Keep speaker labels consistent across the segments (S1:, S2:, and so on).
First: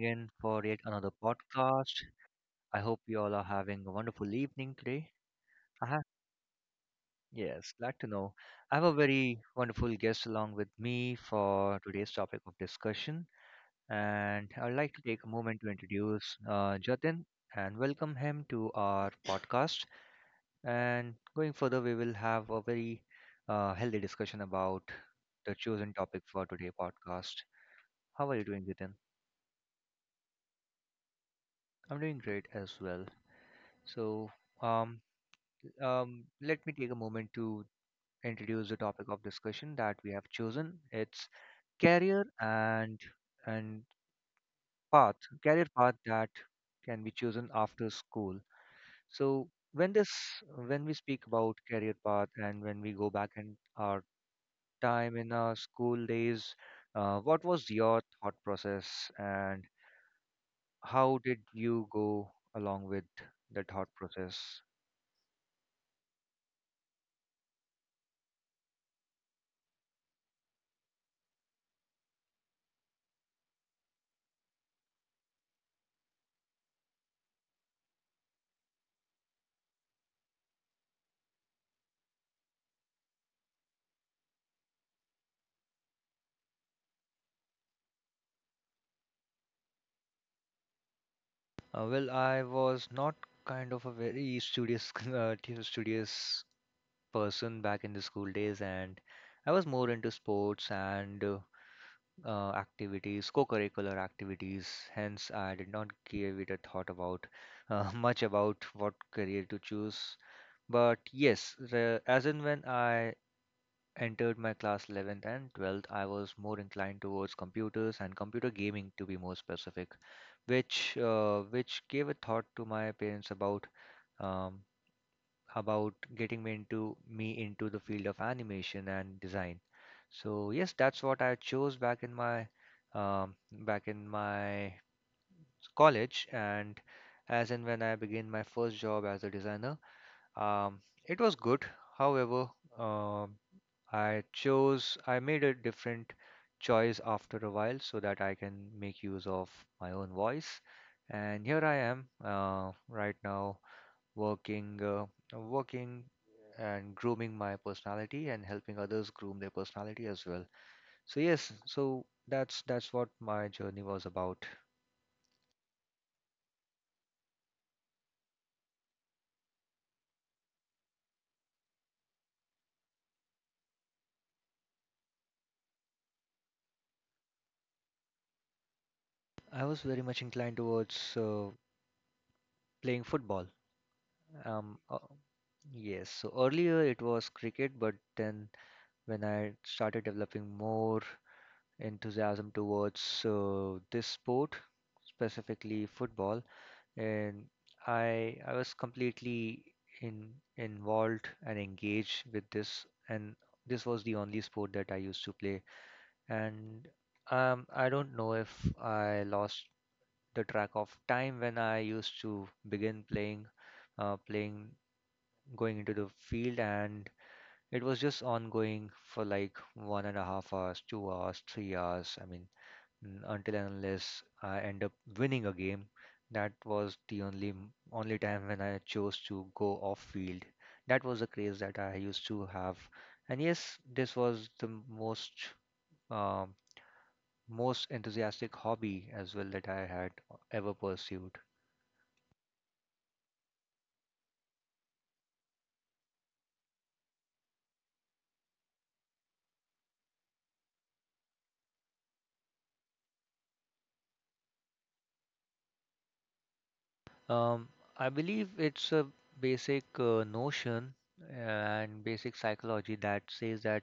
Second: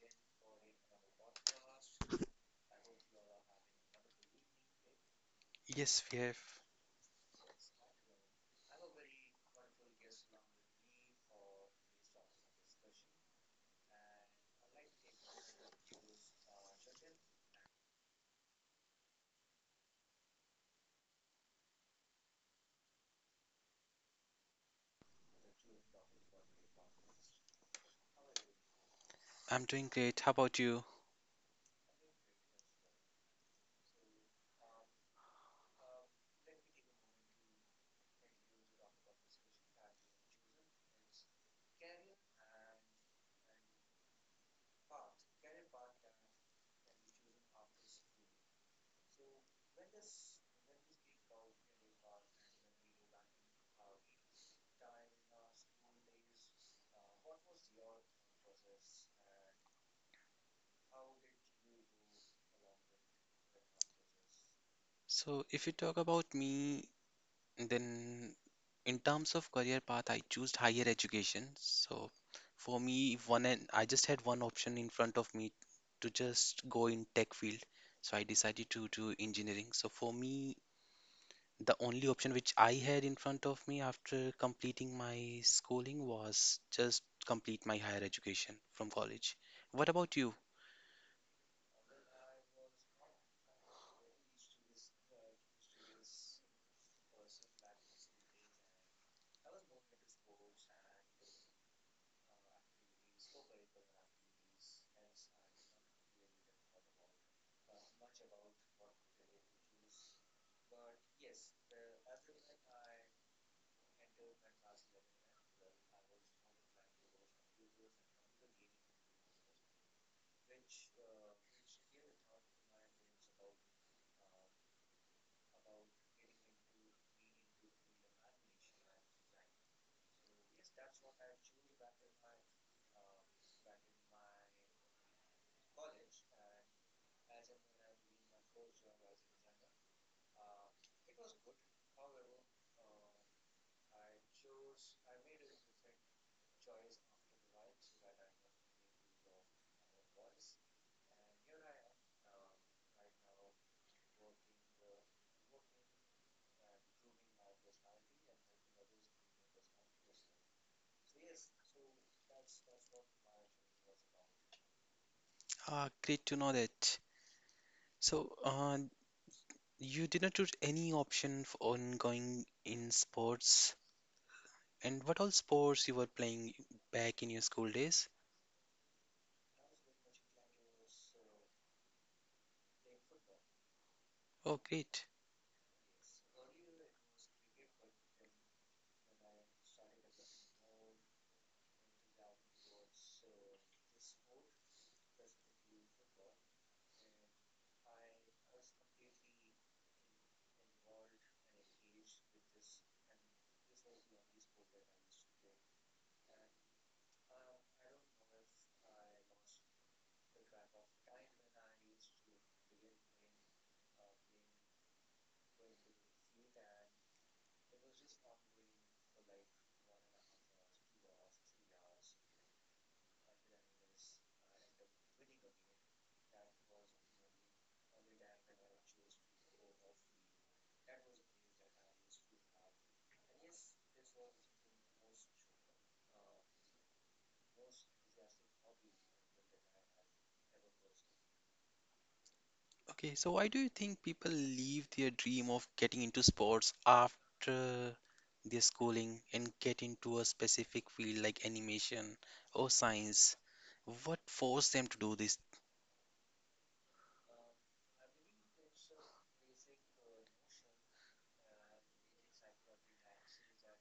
S1: in for yet another podcast. I hope you all are having a wonderful evening today. Uh-huh.
S2: Yes, we have.
S1: Yes, glad to know. I have a very wonderful guest along with me for today's topic of discussion, and I'd like to take a moment to introduce Jatin and welcome him to our podcast. And going further, we will have a very healthy discussion about the chosen topic for today's podcast. How are you doing, Jatin?
S2: I'm doing great. How about you?
S1: I'm doing great as well. So, um, let me take a moment to introduce the topic of discussion that we have chosen. It's career and path, career path that can be chosen after school. So, when we speak about career path and when we go back in our time in our school days, what was your thought process and how did you go along with the thought process?
S2: If you talk about me, then in terms of career path, I choose higher education. So, for me, one and I just had one option in front of me to just go in tech field. So, I decided to do engineering. So, for me, the only option which I had in front of me after completing my schooling was just complete my higher education from college. What about you?
S1: Well, I was not kind of a very studious, studious person back in the school days, and I was more into sports and activities, co-curricular activities. Hence, I did not give it a thought about much about what career to choose. But yes, the, as and when I entered my class 11th and 12th, I was more inclined towards computers and computer gaming to be more specific, which gave a thought to my parents um, about getting me into the field of animation and design. So yes, that's what I chose back in my um, back in my college and as and when I began my first job as a designer, um, it was good, however, um, I made a different choice after a while so that I can make use of my own voice. And here I am, right now working, uh, working and grooming my personality and helping others groom their personality as well. So yes, so that's what my journey was about.
S2: Ah, great to know that. So, uh, You did not choose any option on going in sports. And what all sports you were playing back in your school days?
S1: I was very much inclined towards playing football.
S2: Oh,
S1: Um, uh,
S2: great.
S1: yes, so earlier it was cricket, but then when I started developing more enthusiasm towards this sport, specifically football, and I was completely in involved and engaged with this, and this was the only sport that I used to play. And I don't know if I lost the track of time when I used to begin playing uh, playing going into the field, and it was just ongoing for like 1.5 hours, 2 hours, 3 hours. I mean, until and unless I end up winning a game, that was the only only time when I chose to go off field. That was the craze that I used to have, and yes, this was the most um, most enthusiastic hobby as well that I had ever pursued.
S2: Okay, so why do you think people leave their dream of getting into sports after their schooling and get into a specific field like animation or science? What forced them to do this?
S1: Um, I believe it's a basic notion and basic psychology that says that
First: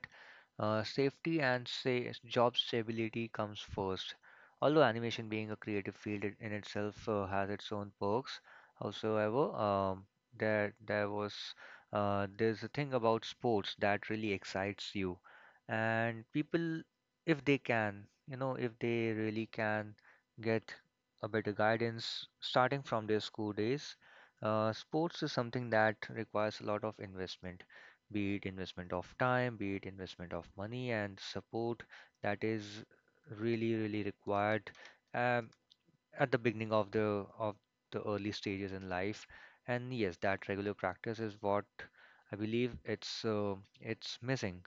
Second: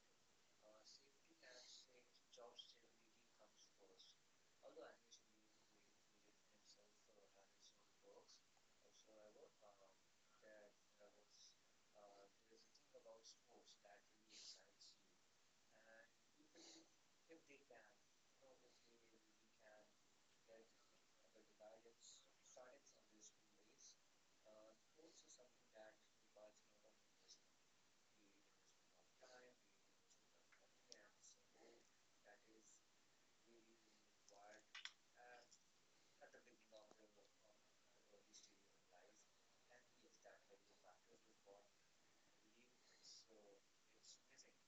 S1: safety and say job stability comes first. Although animation being a creative field in itself has its own perks, howsoever, there there was there's a thing about sports that really excites you, and people, if they can, you know, if they really can get a better guidance starting from their school days. Sports is something that requires a lot of investment, be it investment of time, be it investment of money, and support that is really, really required um, at the beginning of the early stages in life. And yes, that regular practice is what I believe it's missing,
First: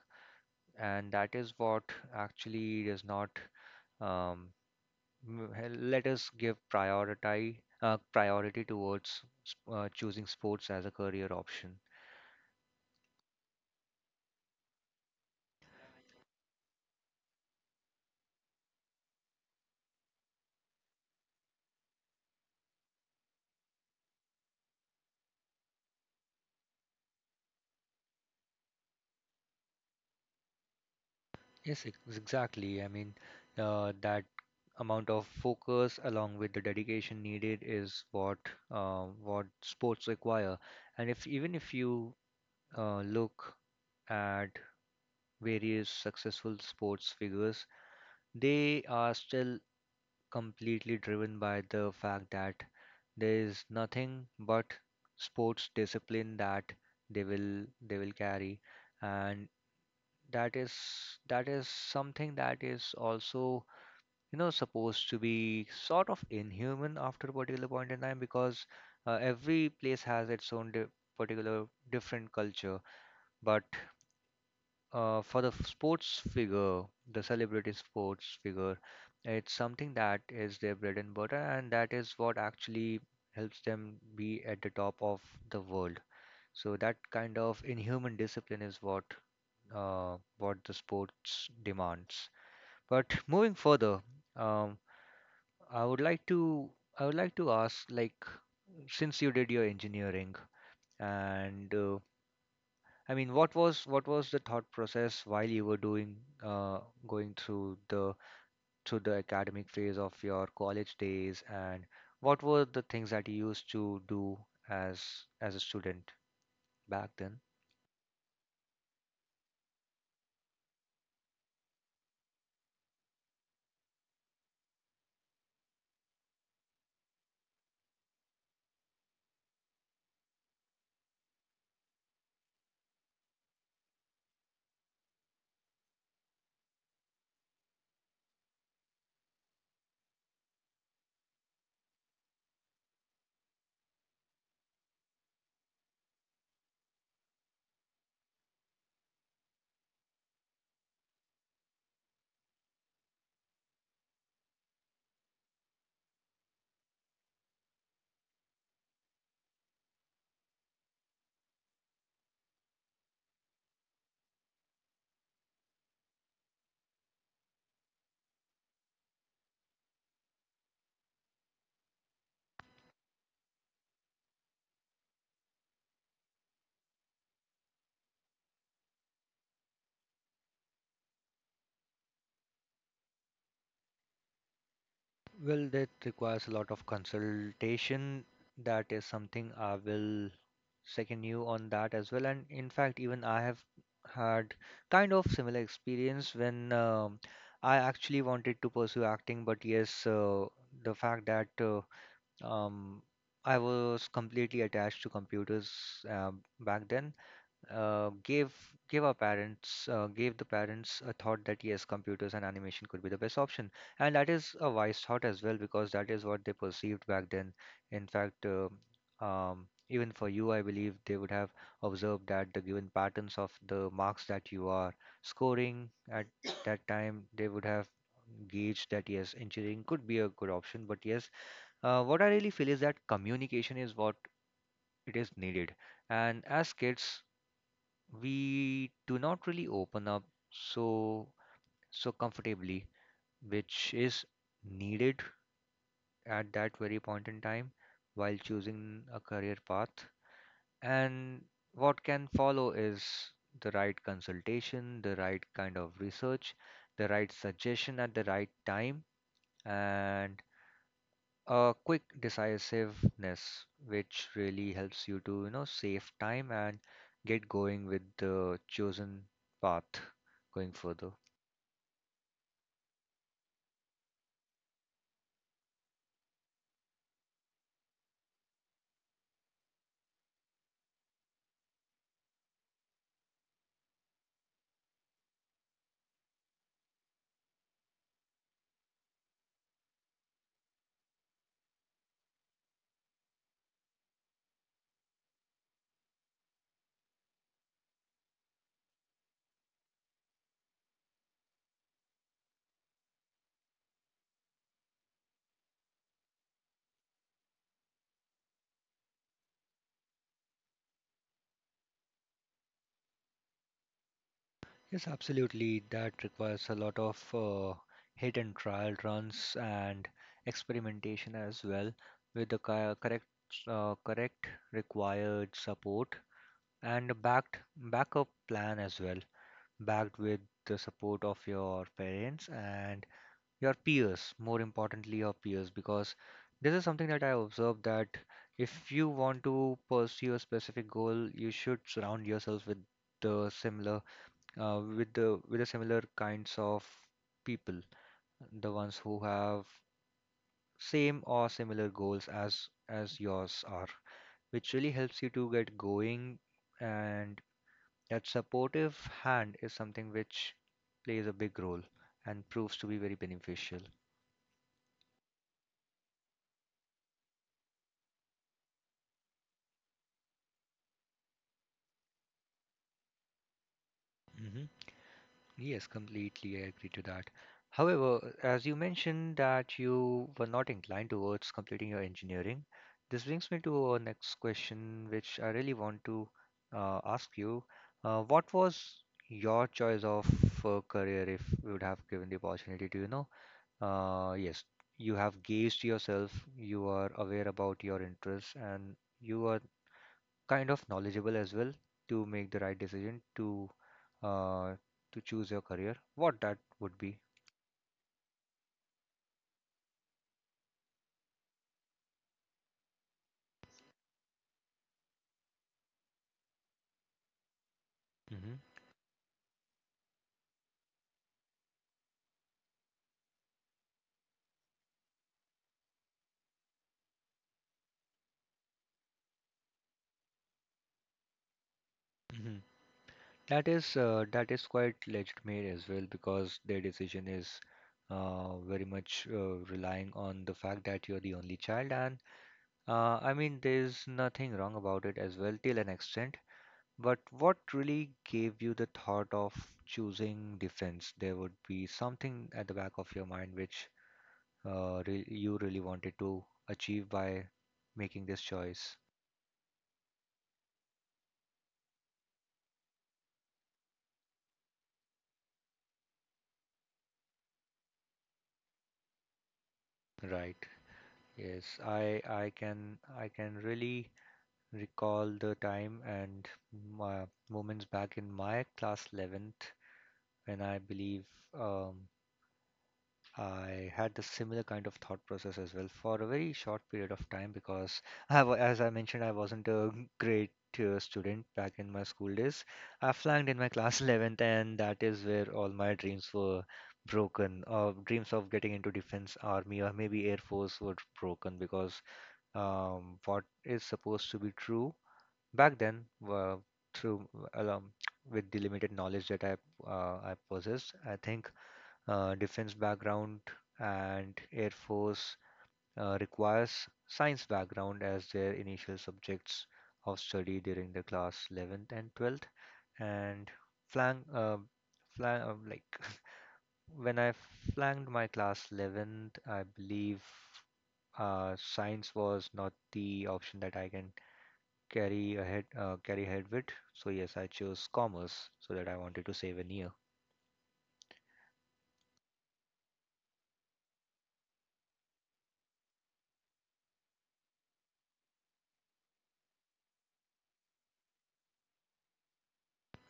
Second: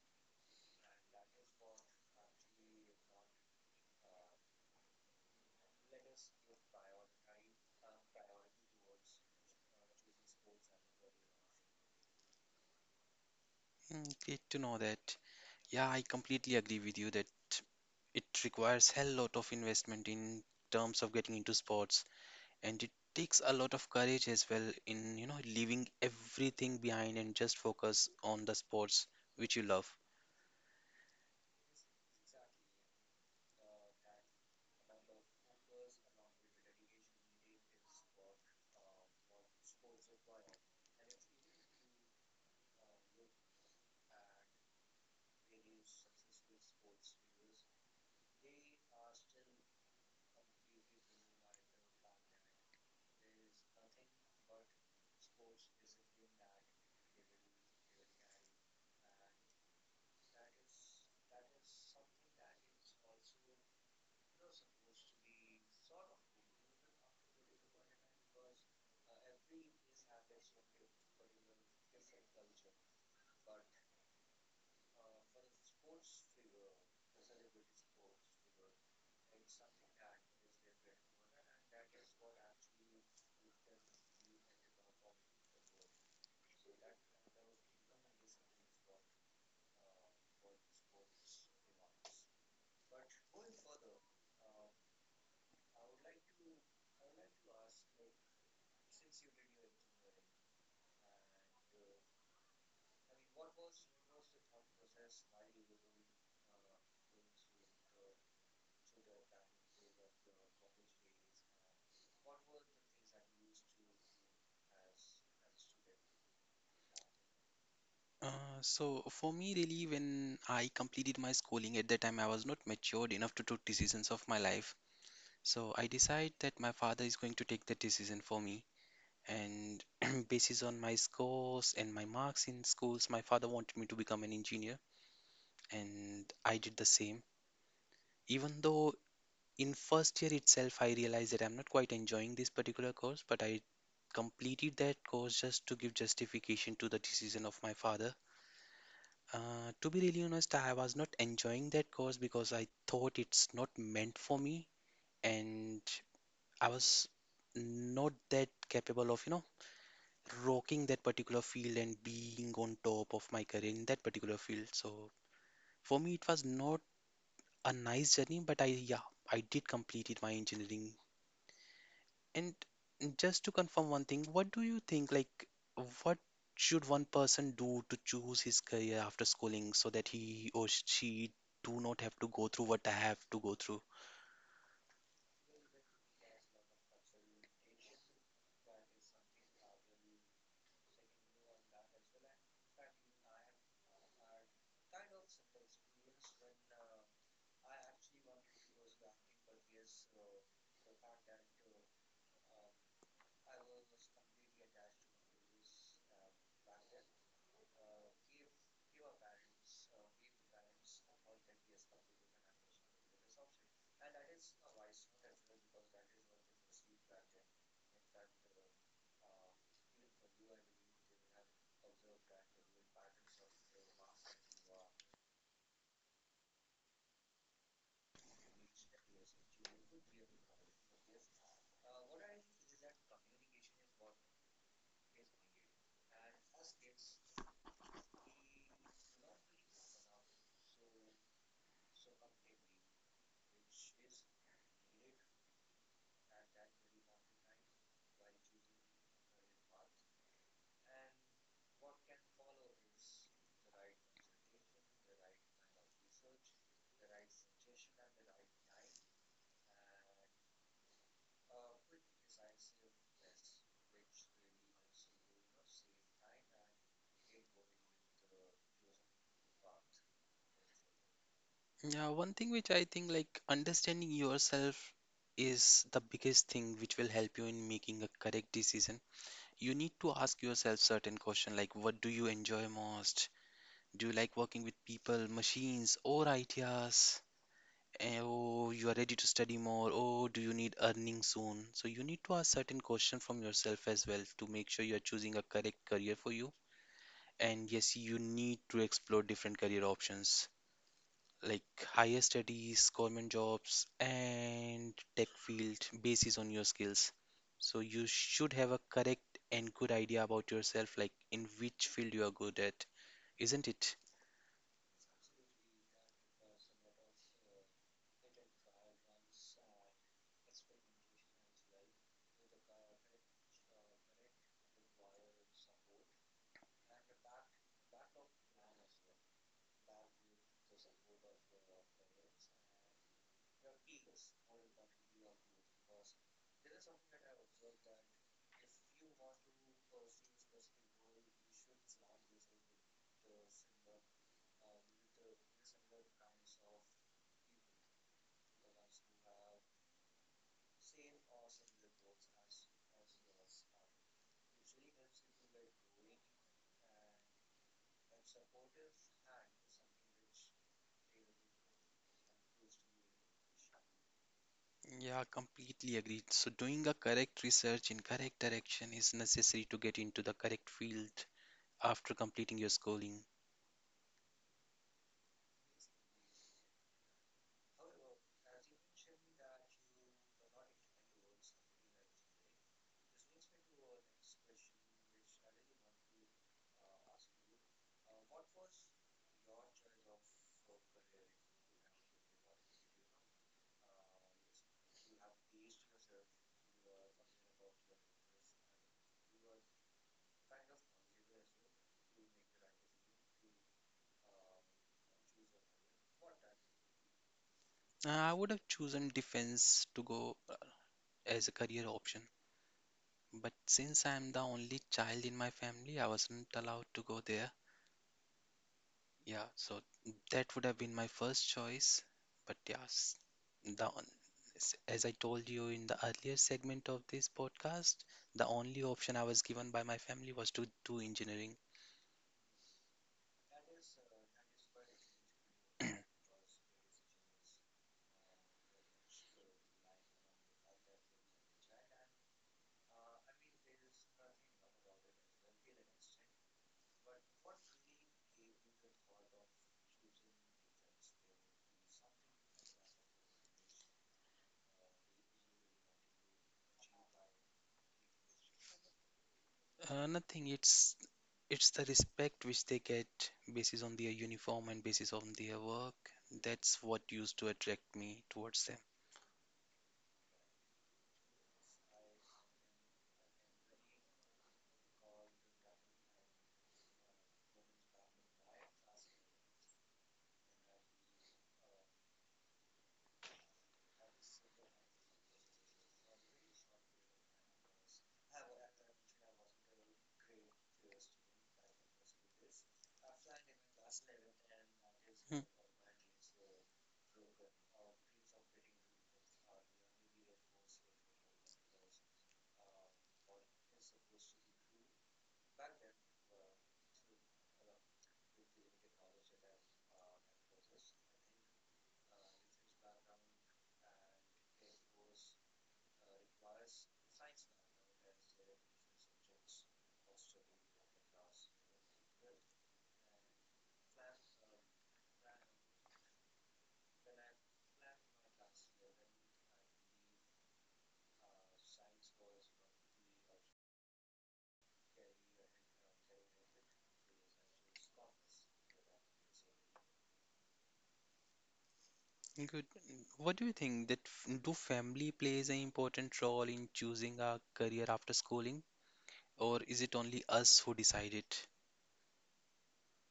S1: and that is what actually does not um, Let us give priority priority towards choosing sports as a career option.
S2: Great to know that. Yeah, I completely agree with you that it requires hell lot of investment in terms of getting into sports, and it takes a lot of courage as well in leaving everything behind and just focus on the sports which you love.
S1: Yes, exactly. I mean, that amount of focus along with the dedication needed is what sports require. And if even if you look at various successful sports figures, they are still completely driven by the fact that there is nothing but sports discipline that they will they will carry, and that is something that is also, you know, supposed to be sort of inhuman after a particular point in time because every place has its own di- particular different culture, but sports figure, the celebrity sports figure, it's something that is their bread and butter, and that is what actually helps them be at the top of the world. So that kind of inhuman discipline is what the sports demands. But moving further, um, I would like to I would like to ask, like, since you did your engineering and I mean, what was the thought process while you were doing uh, going through the academic phase of your college days, and what were the things that you used to do as as a student back then?
S2: So for me, really, when I completed my schooling at that time, I was not matured enough to take decisions of my life, so I decide that my father is going to take the decision for me. And basis on my scores and my marks in schools, my father wanted me to become an engineer, and I did the same. Even though in first year itself I realized that I'm not quite enjoying this particular course, but I completed that course just to give justification to the decision of my father. Uh, to be really honest, I was not enjoying that course because I thought it's not meant for me. And I was not that capable of, rocking that particular field and being on top of my career in that particular field. So for me it was not a nice journey, but I, yeah, I did completed my engineering. And just to confirm one thing, what do you think, like, what should one person do to choose his career after schooling so that he or she do not have to go through what I have to go through?
S1: Well, that requires a lot of consultation. That is something I will second you on that as well. And in fact, even I have had kind of similar experience when I actually wanted to pursue acting, but yes, the fact that um, I was completely attached to computers uh, back then, uh, gave gave our parents gave the parents a thought that yes, computers and animation could be the best option, and that is a wise thought as well because that is what they perceived back then. In fact, even for you, I believe they would have observed that the given patterns of the marks that you are scoring at that time, they would have gauged that yes, engineering could be a good option. But yes, what I really feel is that communication is what it is needed. And as kids, we do not really open up so so comfortably, which is needed at that very point in time while choosing a career path. And what can follow is the right consultation, the right kind of research, the right suggestion at the right time, and a quick decisiveness which really helps you to, you know, save time and get going with the chosen path going further.
S2: Yeah, one thing which I think, like, understanding yourself is the biggest thing which will help you in making a correct decision. You need to ask yourself certain question like, what do you enjoy most? Do you like working with people, machines, or ideas? Oh, you are ready to study more. Oh, do you need earning soon? So you need to ask certain question from yourself as well to make sure you are choosing a correct career for you. And yes, you need to explore different career options like higher studies, government jobs, and tech field basis on your skills. So you should have a correct and good idea about yourself, like in which field you are good at, isn't it?
S1: Yes, absolutely, that requires a lot of hit and trial runs and experimentation as well with the correct required support and a backed backup plan as well backed with the support of your parents and your peers, more importantly, your peers, because this is something that I observed that if you want to pursue a specific goal, you should surround yourself the similar, with the similar kinds of people, the ones who have same or similar goals as yours are, which really helps you to get going, and that supportive hand is something which plays a big role and proves to be very beneficial.
S2: Yeah, completely agreed. So, doing a correct research in correct direction is necessary to get into the correct field after completing your schooling.
S1: Mhm. Yes, completely. I agree to that. However, as you mentioned that you were not inclined towards completing your engineering, this brings me to our next question, which I really want to ask you. What was your choice of career if you would have given the opportunity to, you know? Yes, you have gauged yourself, you are aware about your interests, and you are kind of knowledgeable as well to make the right decision uh, to choose your career, what that would be.
S2: I would have chosen defense to go as a career option, but since I'm the only child in my family, I wasn't allowed to go there.
S1: Hmm.
S2: Yeah, so that would have been my first choice, but yes, the on- as I told you in the earlier segment of this podcast, the only option I was given by my family was to do engineering.
S1: Hmm. That is quite legitimate as well because their decision is very much relying on the fact that you're the only child, and I mean there's nothing wrong about it as well till an extent. But what really gave you the thought of choosing defense? There would be something at the back of your mind which you really wanted to achieve by making this choice.
S2: Nothing. It's the respect which they get basis on their uniform and basis on their work. That's what used to attract me towards them.
S1: Right. Yes, I can really recall the time and my moments back in my class 11th when I believe um, I had the similar kind of thought process as well for a very short period of time because as I mentioned, I wasn't a great student back in my school days. I flunked in my class 11th, and that is
S2: Hmm.
S1: where all my dreams were broken. Or dreams of getting into defense, army, or maybe air force were broken because what is supposed to be true back then, uh, through along with the limited knowledge that I possessed, I think defense background and Air Force requires science background as their initial subjects of study during the class 11th and 12th. And flank, flank like when I flanked my class 11th, I believe science was not the option that I can carry ahead with. So yes, I chose commerce so that I wanted to save a year.
S2: Good. What do you think that do family plays an important role in choosing our career after schooling, or is it only us who decide it?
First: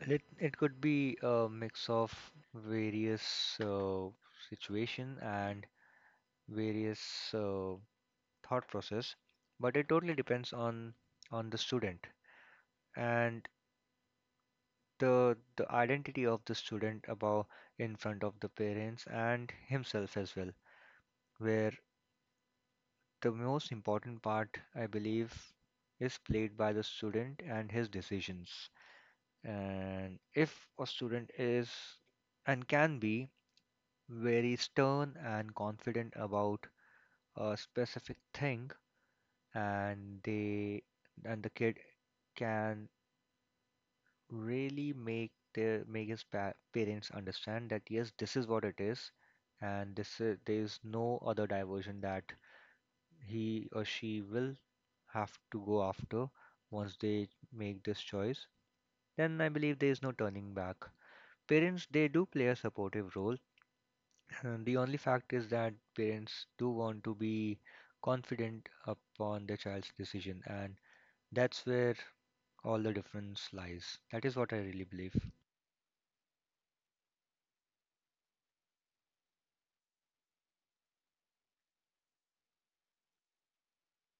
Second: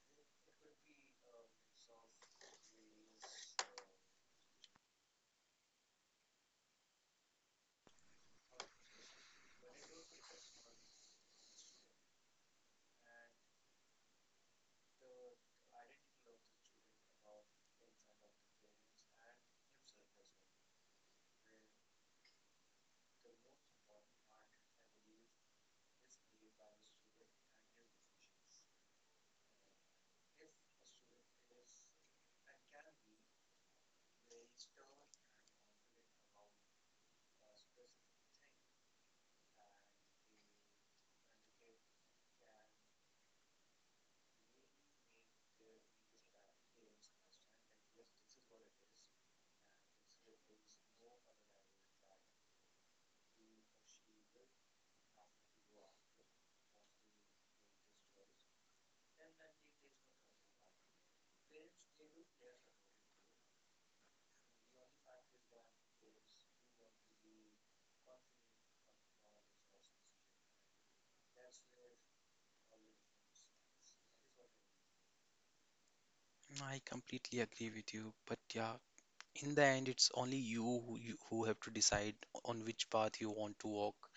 S1: It could be a mix of various situation and various uh, thought process, but it totally depends on the student and the identity of the student about in front of the parents and himself as well, where the most important part, I believe, is played by the student and his decisions. And if a student is and can be very stern and confident about a specific thing and they and the kid can really make their make his parents understand that yes, this is what it is, and this is, there is no other diversion that he or she will have to go after once they make this choice. Then I believe there is no turning back. Parents, they do play a supportive role. And the only fact is that parents do want to be confident upon their child's decision, and that's where all the difference lies. That is what I really believe.
S2: I completely agree with you, but yeah, in the end, it's only you who have to decide on which path you want to walk.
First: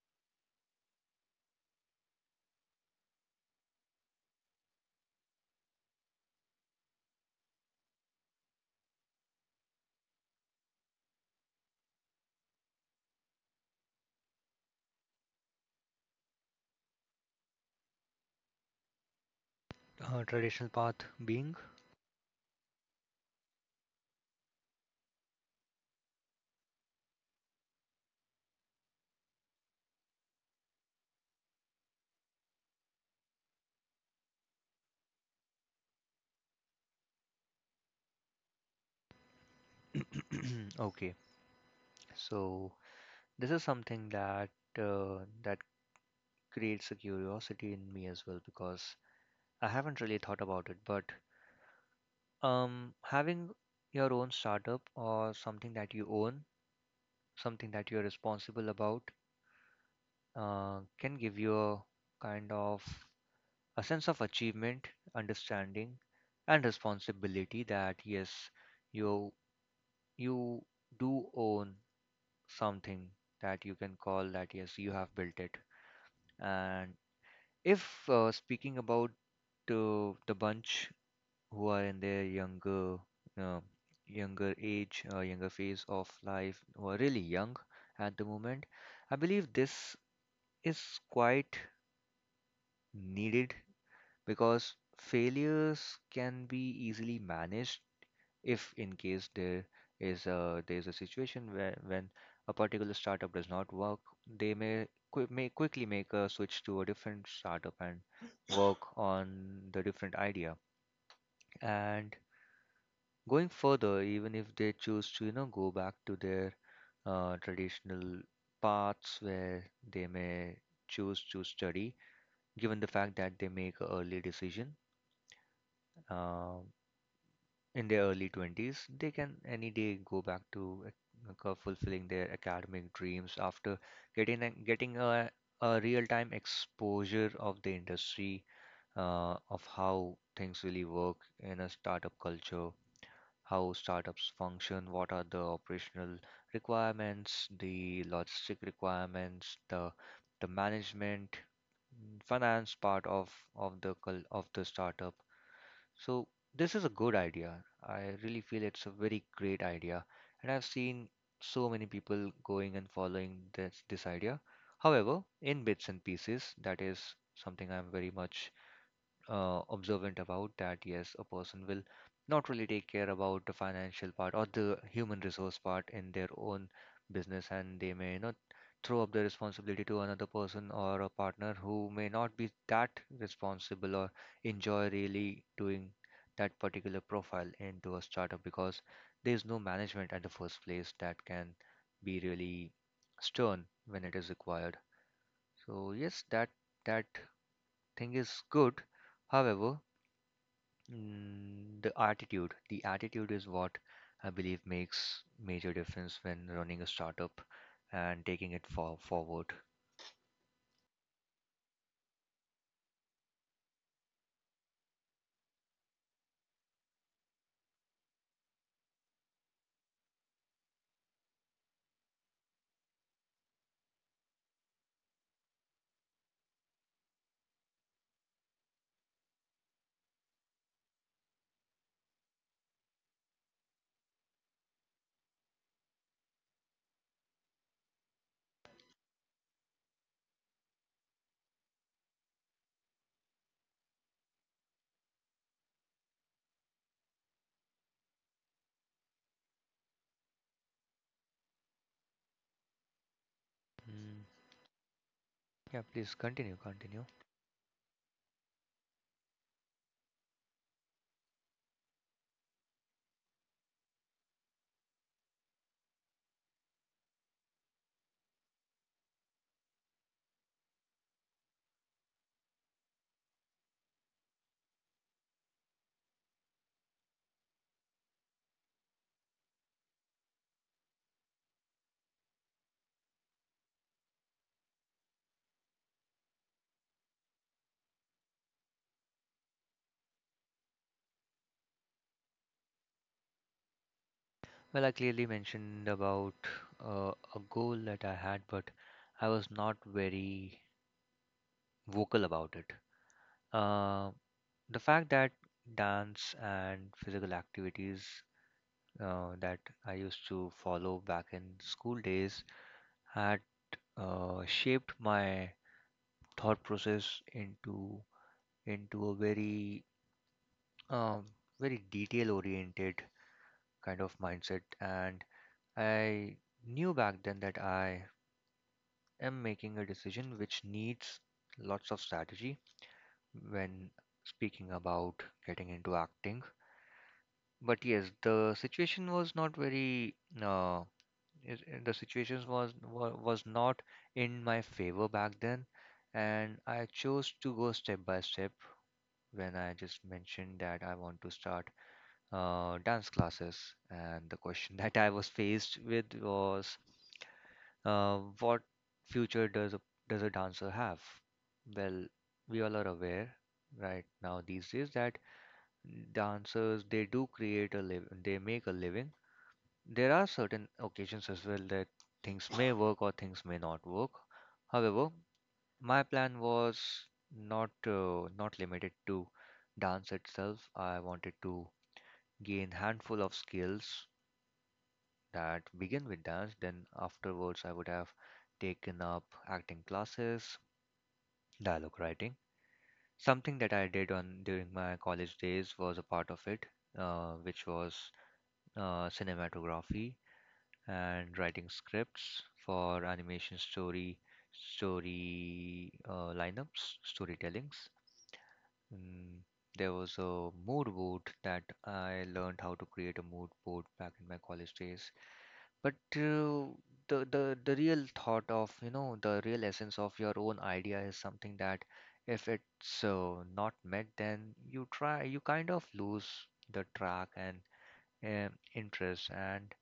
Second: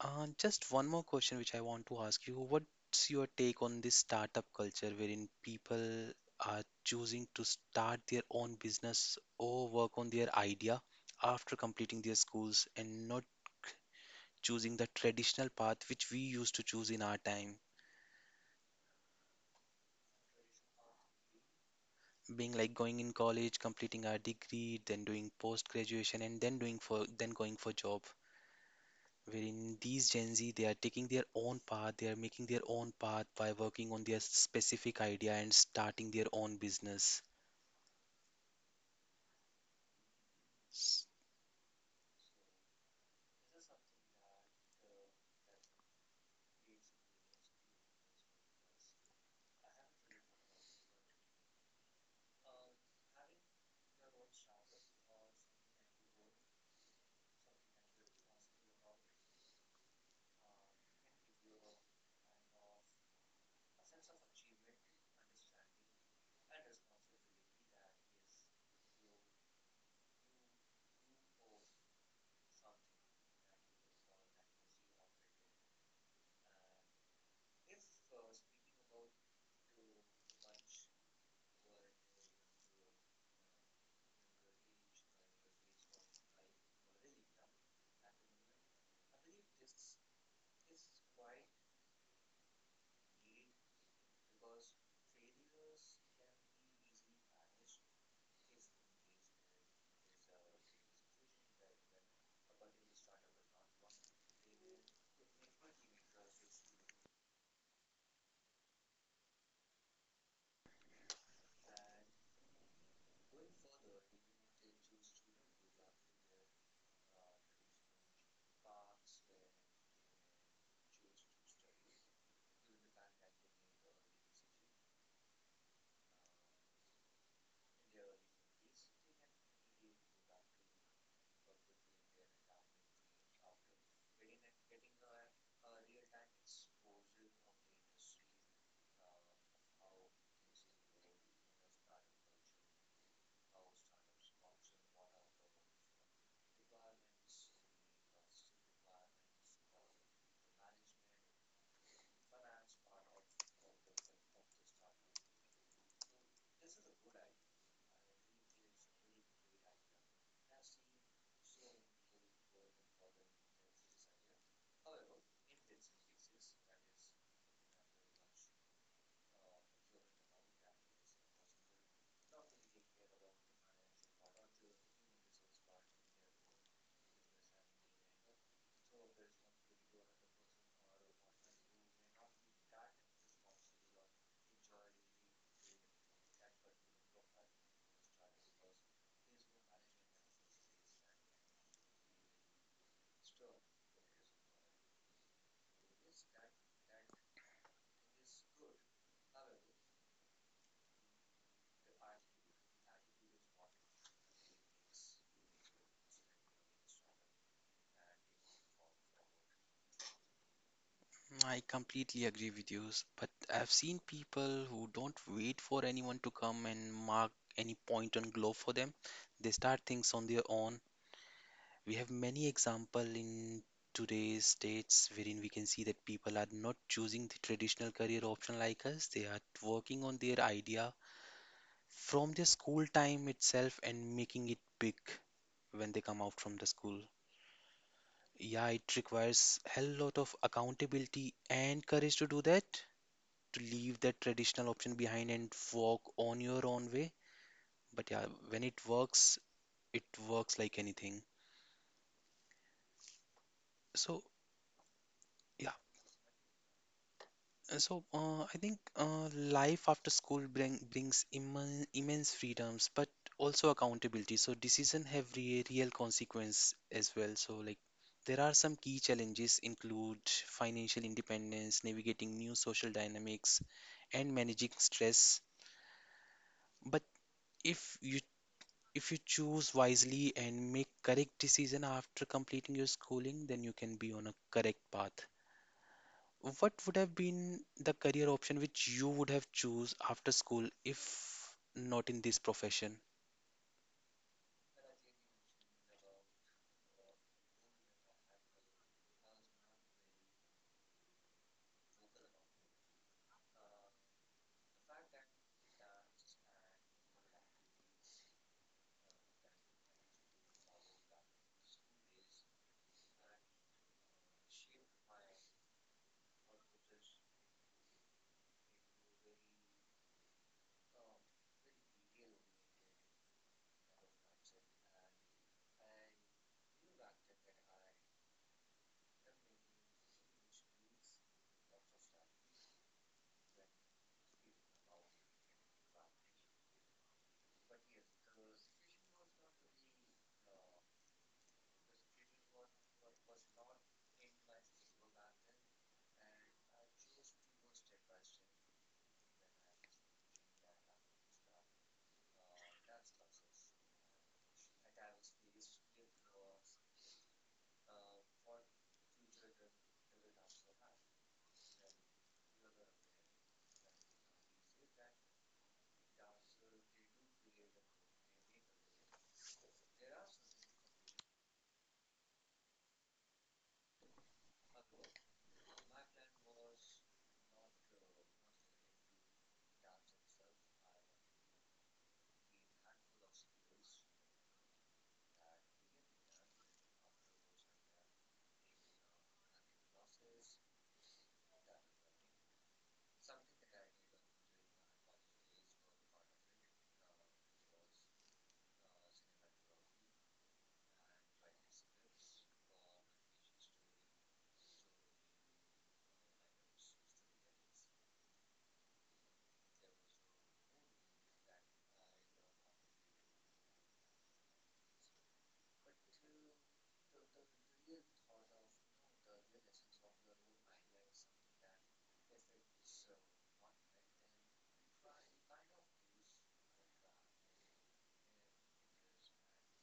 S2: Just one more question which I want to ask you. What's your take on this startup culture wherein people are choosing to start their own business or work on their idea after completing their schools and not choosing the traditional path which we used to choose in our time,
S1: Traditional path being
S2: being like going in college, completing our degree, then doing post graduation, and then doing for then going for job, wherein these Gen Z, they are taking their own path, they are making their own path by working on their specific idea and starting their own business. S-
S1: okay. So this is something that that creates a curiosity in me as well because I haven't really thought about it. But having your own startup or something that you own, something that you're responsible about, can give you a kind of a sense of achievement, understanding, and responsibility that yes, you you do own something that you can call that yes, you have built it. And if speaking about to the bunch who are in their younger uh, younger age younger phase of life who are really young at the moment, I believe this is quite needed because failures can be easily managed if in case there is a situation where when a particular startup does not work, they may quickly make a switch to a different startup and work on the different idea. And going further, even if they choose to, you know, go back to their traditional paths where they may choose to study given the fact that they make a early decision. Uh, in their early 20s, they can any day go back to fulfilling their academic dreams after getting a real-time exposure of the industry, of how things really work in a startup culture, how startups function, what are the operational requirements, the logistic requirements, the management, mm, finance part of the of the startup. So this is a good idea. I really feel it's a very great idea, and I've seen so many people going and following this idea. However, in bits and pieces, that is something I'm very much observant about, that yes, a person will not really take care about the financial part or the human resource part in their own business, and they may not throw up the responsibility to another person or a partner who may not be that responsible or enjoy really doing that particular profile into a startup because there's no management at the first place that can be really stern when it is required. So yes, that thing is good. However, the attitude is what I believe makes major difference when running a startup and taking it for forward.
S2: I completely agree with you, but I've seen people who don't wait for anyone to come and mark any point on globe for them. They start things on their own. We have many example in today's states wherein we can see that people are not choosing the traditional career option like us. They are working on their idea from their school time itself and making it big when they come out from the school. Yeah, it requires hell lot of accountability and courage to do that, to leave that traditional option behind and walk on your own way. But yeah, when it works like anything. So
S1: Mm, yeah, please continue, continue.
S2: I think life after school brings immense freedoms, but also accountability. So, decision have re real consequence as well. So, like, there are some key challenges include financial independence, navigating new social dynamics, and managing stress. But if you, if you choose wisely and make correct decision after completing your schooling, then you can be on a correct path. What would have been the career option which you would have choose after school if not in this profession?
S1: Well, I clearly mentioned about a goal that I had, but I was not very vocal about it. Uh, the fact that dance and physical activities that I used to follow back in school days had shaped my thought process into a very um, very detail oriented kind of mindset, and I knew back then that I am making a decision which needs lots of strategy when speaking about getting into acting. But yes, the situation was not very uh, the situation was not in my favor back then, and I chose to go step by step when I just mentioned that I want to start dance classes. And the question that I was faced with was, what future does a dancer have? Well, we all are aware right now these days that dancers, they do create a liv they make a living. There are certain occasions as well that things may work or things may not work. However, my plan was not not limited to dance itself. I wanted to gain handful of skills that begin with dance. Then afterwards, I would have taken up acting classes, dialogue writing. Something that I did on during my college days was a part of it, which was cinematography and writing scripts for animation story story lineups, storytellings. Mm, there was a mood board that I learned how to create a mood board back in my college days. But the real thought of, you know, the real essence of your own idea is something that if it's not met, then you try, you kind of lose the track and interest. And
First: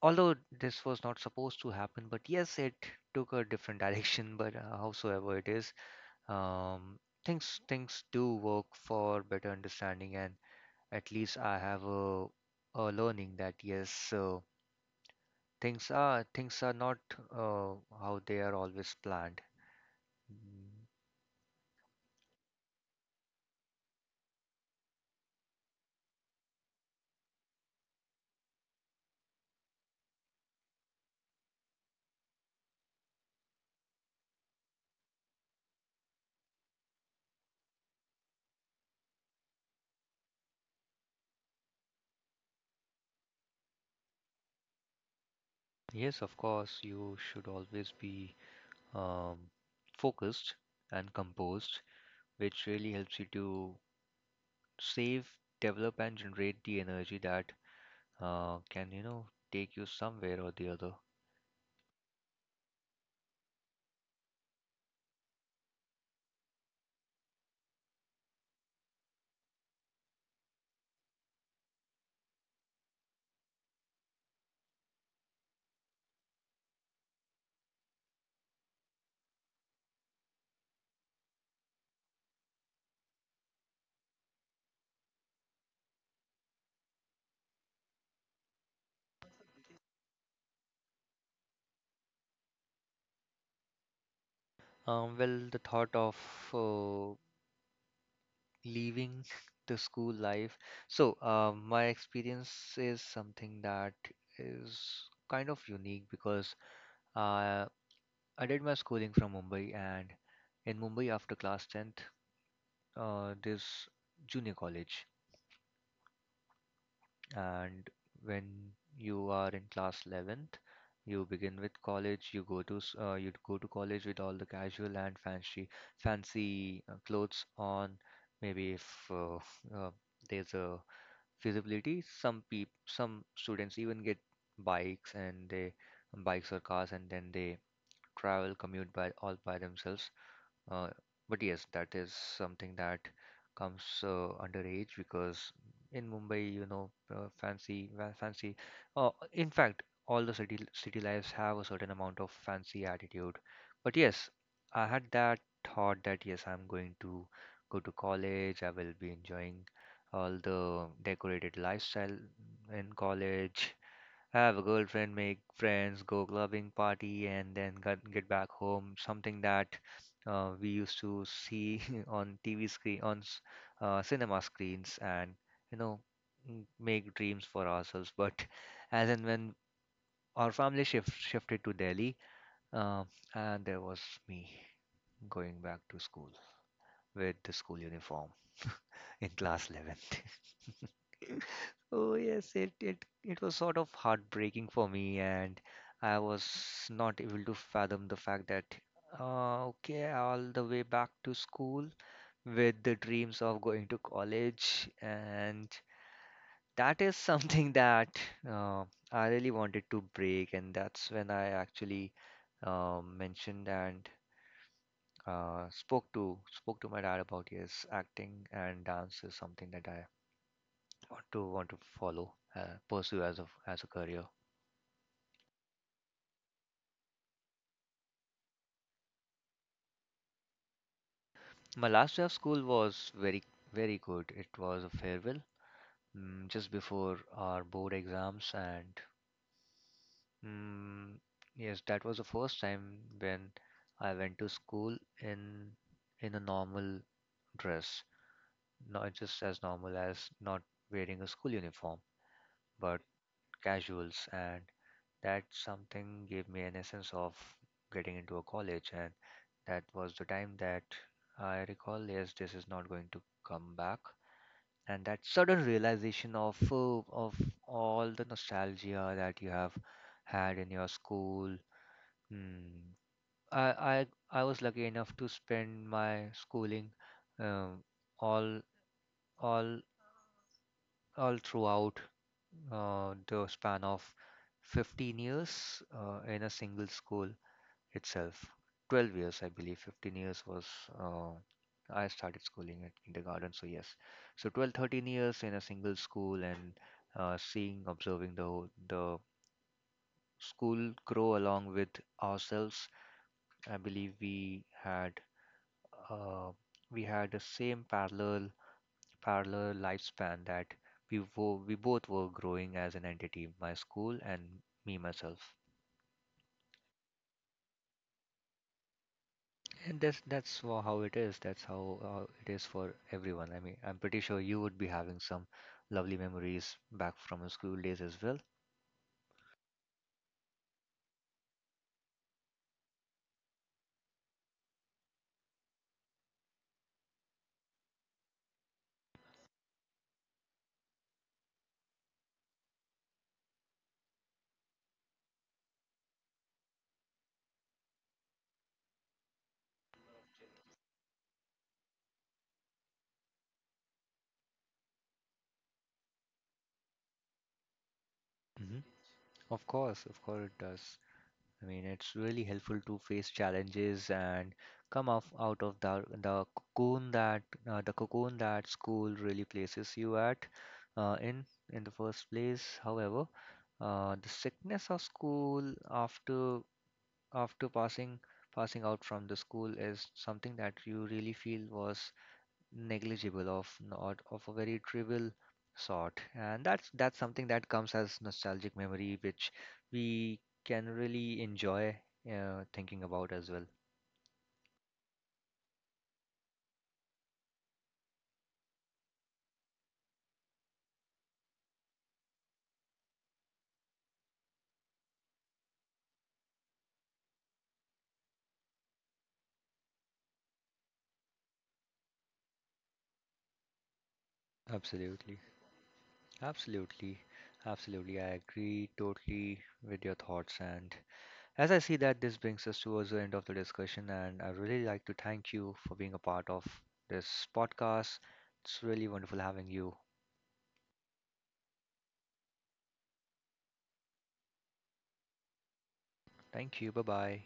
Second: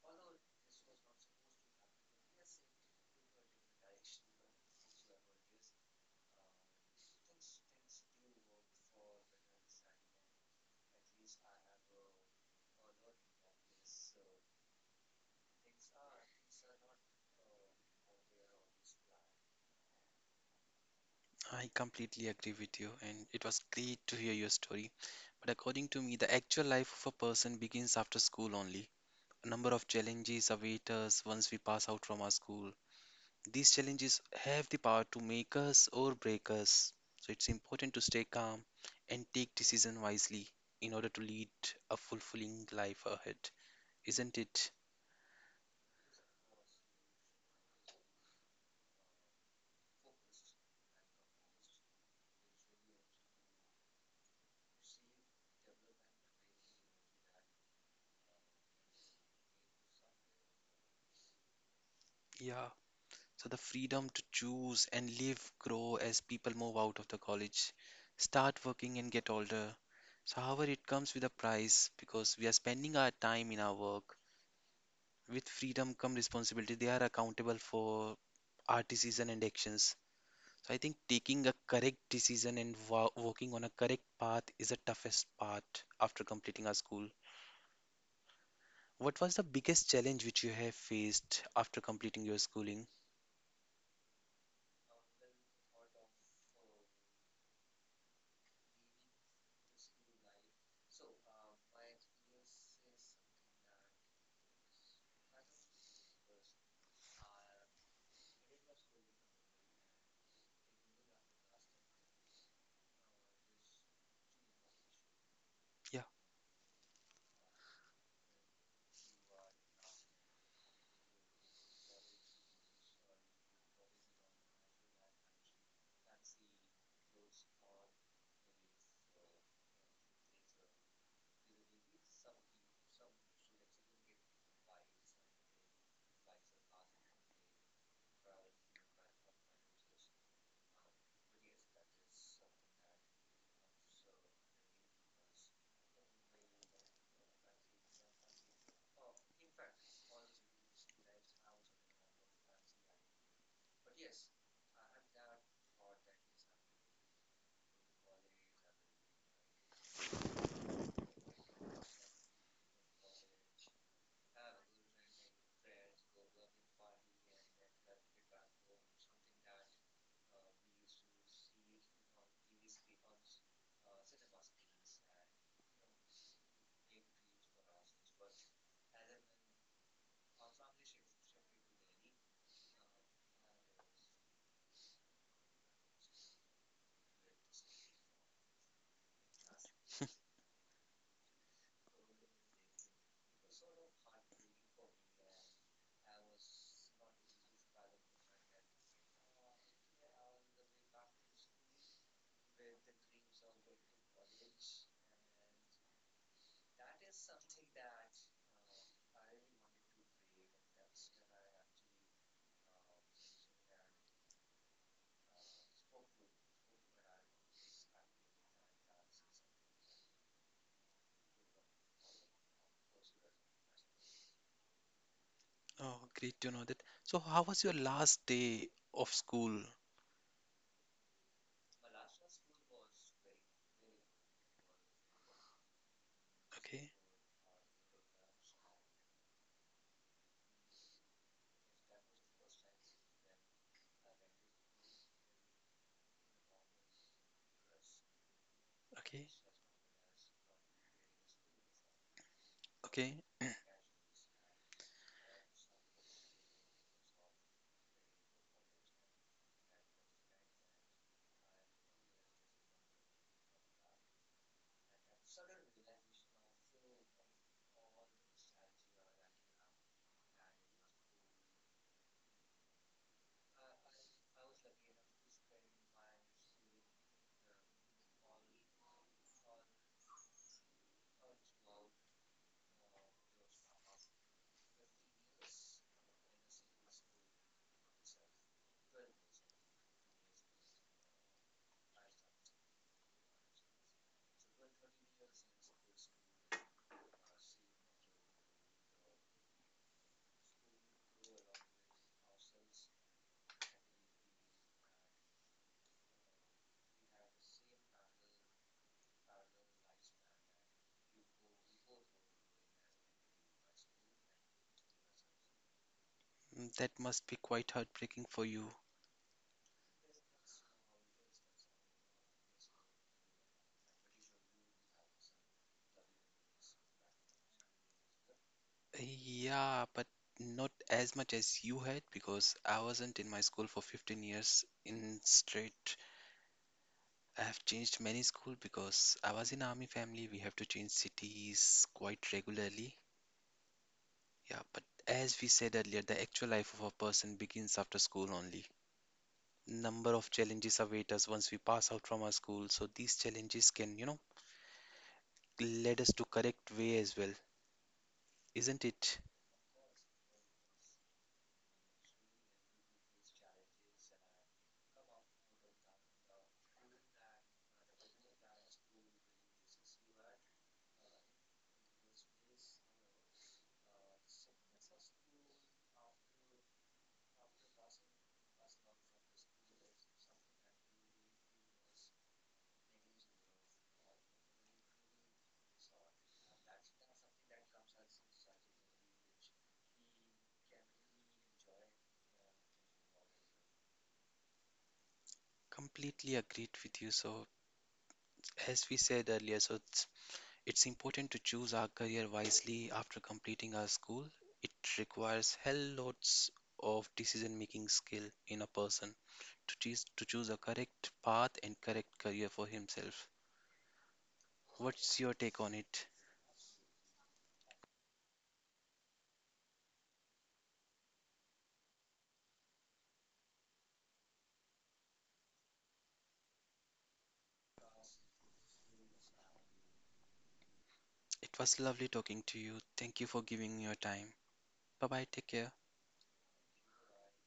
S1: although this was not supposed to happen, but yes, it took a different direction. But howsoever it is, um, things do work for better understanding, and at least I have a learning that yes things are not uh, how they are always planned. Mm,
S2: I completely agree with you, and it was great to hear your story. But according to me, the actual life of a person begins after school only. A number of challenges await us once we pass out from our school. These challenges have the power to make us or break us. So it's important to stay calm and take decision wisely in order to lead a fulfilling life ahead, isn't it?
S1: yes, of course, you should always be um, focused and composed, which really helps you to save, develop and generate the energy that can, you know, take you somewhere or the other.
S2: Yeah. So the freedom to choose and live grow as people move out of the college, start working and get older. So however it comes with a price because we are spending our time in our work. With freedom come responsibility. They are accountable for our decision and actions. So I think taking a correct decision and walking on a correct path is the toughest part after completing our school. What was the biggest challenge which you have faced after completing your schooling?
S1: Well, the thought of uh, leaving the school life. So, my experience is something that is kind of unique because uh, I did my schooling from Mumbai, and in Mumbai, after class 10th, there's junior college,
S2: Yeah.
S1: and when you are in class 11th, you begin with college. You go to you go to college with all the casual and fancy fancy clothes on. Maybe if uh, uh, there's a feasibility. Some students even get bikes, and they bikes or cars and then they commute by all by themselves. Uh, but yes, that is something that comes under age because in Mumbai, you know, fancy. In fact, all the city lives have a certain amount of fancy attitude. But yes, I had that thought that yes, I'm going to go to college. I will be enjoying all the decorated lifestyle in college. Have a girlfriend, make friends, go clubbing, party, and then get back home. Something that we used to see on TV screen, on cinema screens, and you know, make dreams for ourselves. But as and when our shifted to Delhi, uh, and there was me going back to school with the school uniform in class 11th. Oh yes, it was sort of heartbreaking for me, and I was not able to fathom the fact that okay, all the way back to school with the dreams of going to college, and that is something that uh, I really wanted to break, and that's when I actually mentioned and spoke to my dad about yes, acting and dance is something that I want to follow, pursue as a career.
S2: Oh, great to know that. So, how was your last day of school?
S1: My last day of school was very good. It was a farewell mm, just
S2: Okay,
S1: before our board exams, and mm, yes, that was the first time when I went to school in a normal dress, not
S2: okay,
S1: just as normal as not wearing a school uniform, but
S2: okay.
S1: casuals, and that something gave me an essence of getting into a college. And that was the time that I recall, yes, this is not going to come back, and that sudden realization of all the nostalgia that you have had in your school. Hmm. I, I was lucky enough to spend my schooling um, all all all throughout the span of 15 years in a single school itself. 12 years, I believe 15 years was uh, I started schooling at kindergarten, so yes, so 12 13 years in a single school. And seeing observing the the school grow along with ourselves. I believe had uh, we had the same parallel lifespan that we both were growing as an entity, my school and me myself.
S2: Mm, that must be quite heartbreaking for you.
S1: And how it is. That's how it is for everyone. I mean, I'm pretty sure you would be having some lovely memories back from your school days as well.
S2: Eh, Yeah, but not as much as you had because I wasn't in my school for 15 years in straight. I have changed many school because I was in army family. We have to change cities quite regularly. Yeah, but as we said earlier, the actual life of a person begins after school only. Number of challenges await us once we pass out from our school, so these challenges can, you know, lead us to correct way as well,
S1: Hmm.
S2: isn't it?
S1: Of course it does. I mean, it's really helpful to face challenges and come off out of the cocoon that the cocoon that school really places you at in in the first place. However, the sickness of school after after passing out from the school is something that you really feel was negligible of not of a very trivial sort, and that's something that comes as nostalgic memory which we can really enjoy thinking about as well.
S2: Completely agreed with you. So, as we said earlier, it's important to choose our career wisely after completing our school. It requires hell lots of decision-making skill in a person to choose a correct path and correct career for himself. What's your
S1: Absolutely.
S2: take on it?
S1: Absolutely absolutely I agree totally with your thoughts. And as I see that, this brings us towards the end of the discussion, and I really like to thank you for being a part of this podcast. It's really wonderful having you.
S2: It was lovely talking to you. Thank you for giving me your time. Bye bye. Take care.
S1: Thank you. Bye bye.